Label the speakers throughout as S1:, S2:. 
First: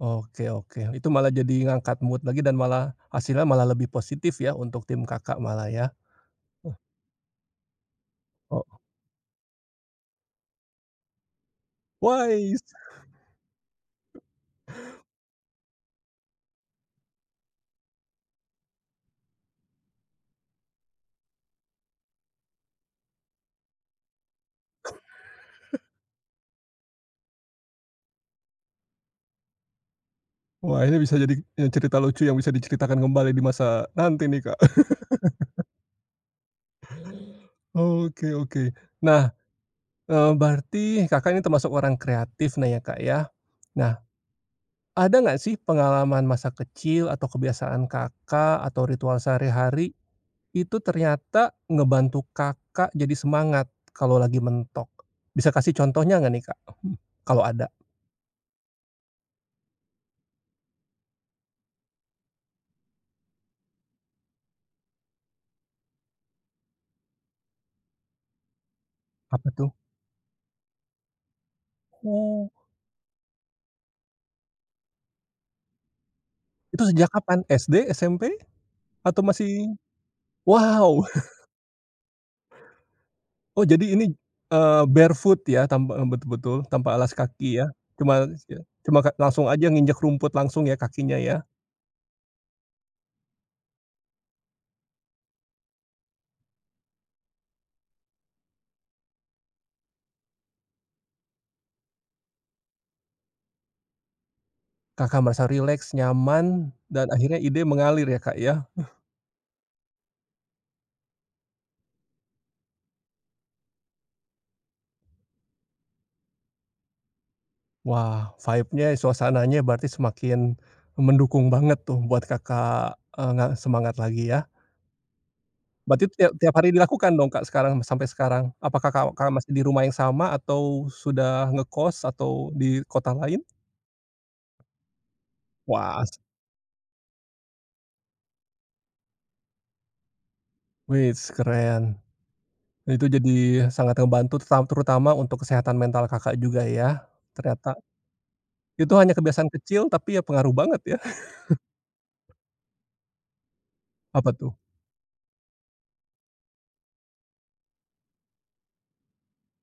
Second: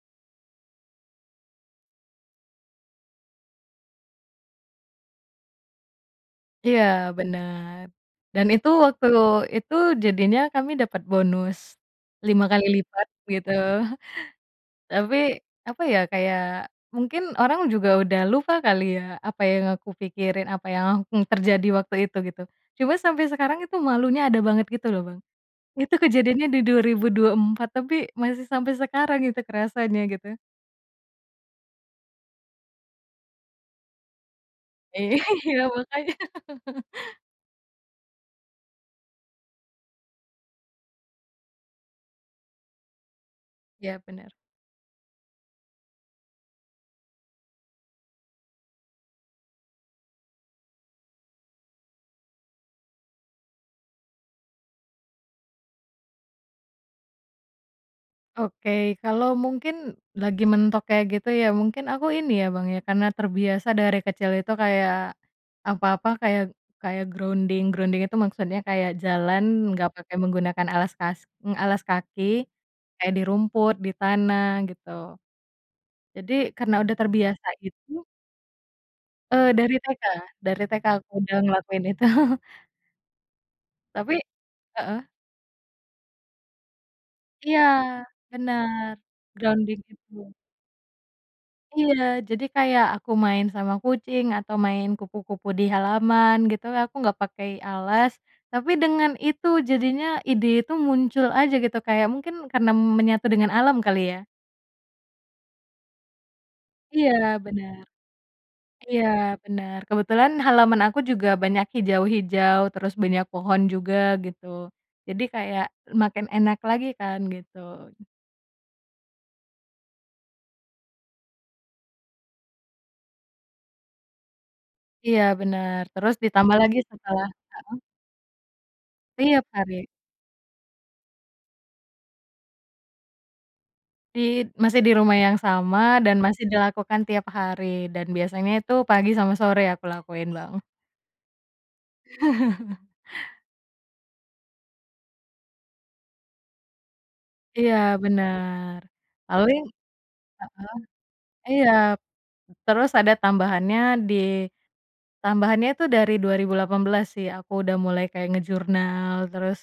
S1: Oke oke itu malah jadi ngangkat mood lagi dan malah, hasilnya malah lebih positif ya untuk tim Kakak malah ya. Hmm.
S2: Iya bener, dan itu
S1: Oh.
S2: waktu itu jadinya kami dapat bonus, lima
S1: Weis.
S2: kali lipat gitu, tapi apa ya kayak mungkin orang juga udah lupa kali ya apa yang aku pikirin apa yang akan terjadi waktu itu gitu, cuma sampai sekarang itu malunya ada banget gitu loh Bang, itu kejadiannya di 2024 tapi masih sampai sekarang itu kerasanya gitu.
S1: Wah ini bisa jadi cerita lucu yang bisa diceritakan kembali di masa nanti nih, Kak.
S2: Iya makanya.
S1: Oke oke, nah, eee, berarti Kakak ini termasuk orang kreatif nah ya Kak ya,
S2: Iya
S1: nah.
S2: bener.
S1: Ada nggak sih pengalaman masa kecil atau kebiasaan Kakak atau ritual sehari-hari, itu ternyata ngebantu Kakak jadi semangat kalo lagi mentok, bisa kasih contohnya nggak nih, Kak? Kalo ada?
S2: Oke kalau mungkin lagi mentok kayak gitu ya mungkin aku ini ya Bang ya karena terbiasa dari kecil itu kayak, apa-apa kayak kayak grounding grounding itu maksudnya kayak jalan
S1: Apa tuh?
S2: enggak pakai menggunakan alas kas alas kaki,
S1: Oh.
S2: kayak di rumput, di tanah gitu, jadi karena
S1: Itu
S2: udah
S1: sejak kapan?
S2: terbiasa
S1: SD?
S2: gitu.
S1: SMP? Atau
S2: Eee,
S1: masih?
S2: dari TK dari TK
S1: Wow.
S2: aku udah ngelakuin itu.
S1: Oh jadi ini,
S2: Tapi,
S1: eee,
S2: heeh.
S1: barefoot ya tanpa betul-betul tanpa alas kaki
S2: Iya,
S1: ya ke mais ya
S2: bener,
S1: kema langsung aja
S2: grounding
S1: nginjek
S2: gitu.
S1: rumput langsung ya kakinya ya.
S2: Iya jadi kayak aku main sama kucing atau main kupu-kupu di halaman gitu aku nggak pakai alas, tapi dengan itu jadinya ide itu muncul aja gitu kayak mungkin karena menyatu dengan alam kali ya?
S1: Kakak merasa rileks, nyaman
S2: Iya
S1: dan akhirnya ide
S2: bener
S1: mengalir ya Kak ya.
S2: iya bener kebetulan halaman aku juga banyak hijau-hijau terus banyak pohon juga gitu, jadi kayak makin enak lagi kan gitu.
S1: Wah vibe-nya suasananya berarti semakin, mendukung banget tuh buat Kakak, eee, ngerasa semangat lagi ya.
S2: Iya bener
S1: Berarti
S2: terus
S1: tiap tiap
S2: ditambah
S1: hari
S2: lagi
S1: dilakukan
S2: setelah,
S1: dong Kak sekarang
S2: heeh.
S1: sampai sekarang? Apakah Kakak
S2: Tiap
S1: masih di rumah
S2: hari.
S1: yang sama atau sudah ngekos atau di kota lain?
S2: [unintelligible] Masih di rumah yang sama
S1: Wah as
S2: dan masih dilakukan tiap hari dan biasanya itu pagi sama sore aku lakuin Bang.
S1: Weis keren, itu jadi sangat ngebantu teru terutama untuk kesehatan mental Kakak juga ya ternyata.
S2: Iya bener,
S1: Itu hanya
S2: lalu
S1: kebiasaan
S2: yang?
S1: kecil tapi ya pengaruh
S2: Heeh,
S1: banget ya.
S2: iya, terus ada tambahannya di,
S1: Apa tuh?
S2: tambahannya itu dari 2018 sih aku udah mulai kayak ngejurnal terus,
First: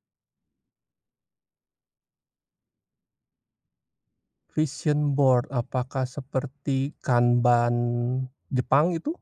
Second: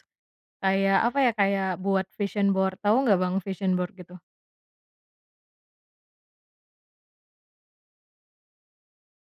S2: kayak apa ya kayak buat vision board tau nggak Bang vision board gitu?
S1: Vision board apakah seperti kanban Jepang gitu?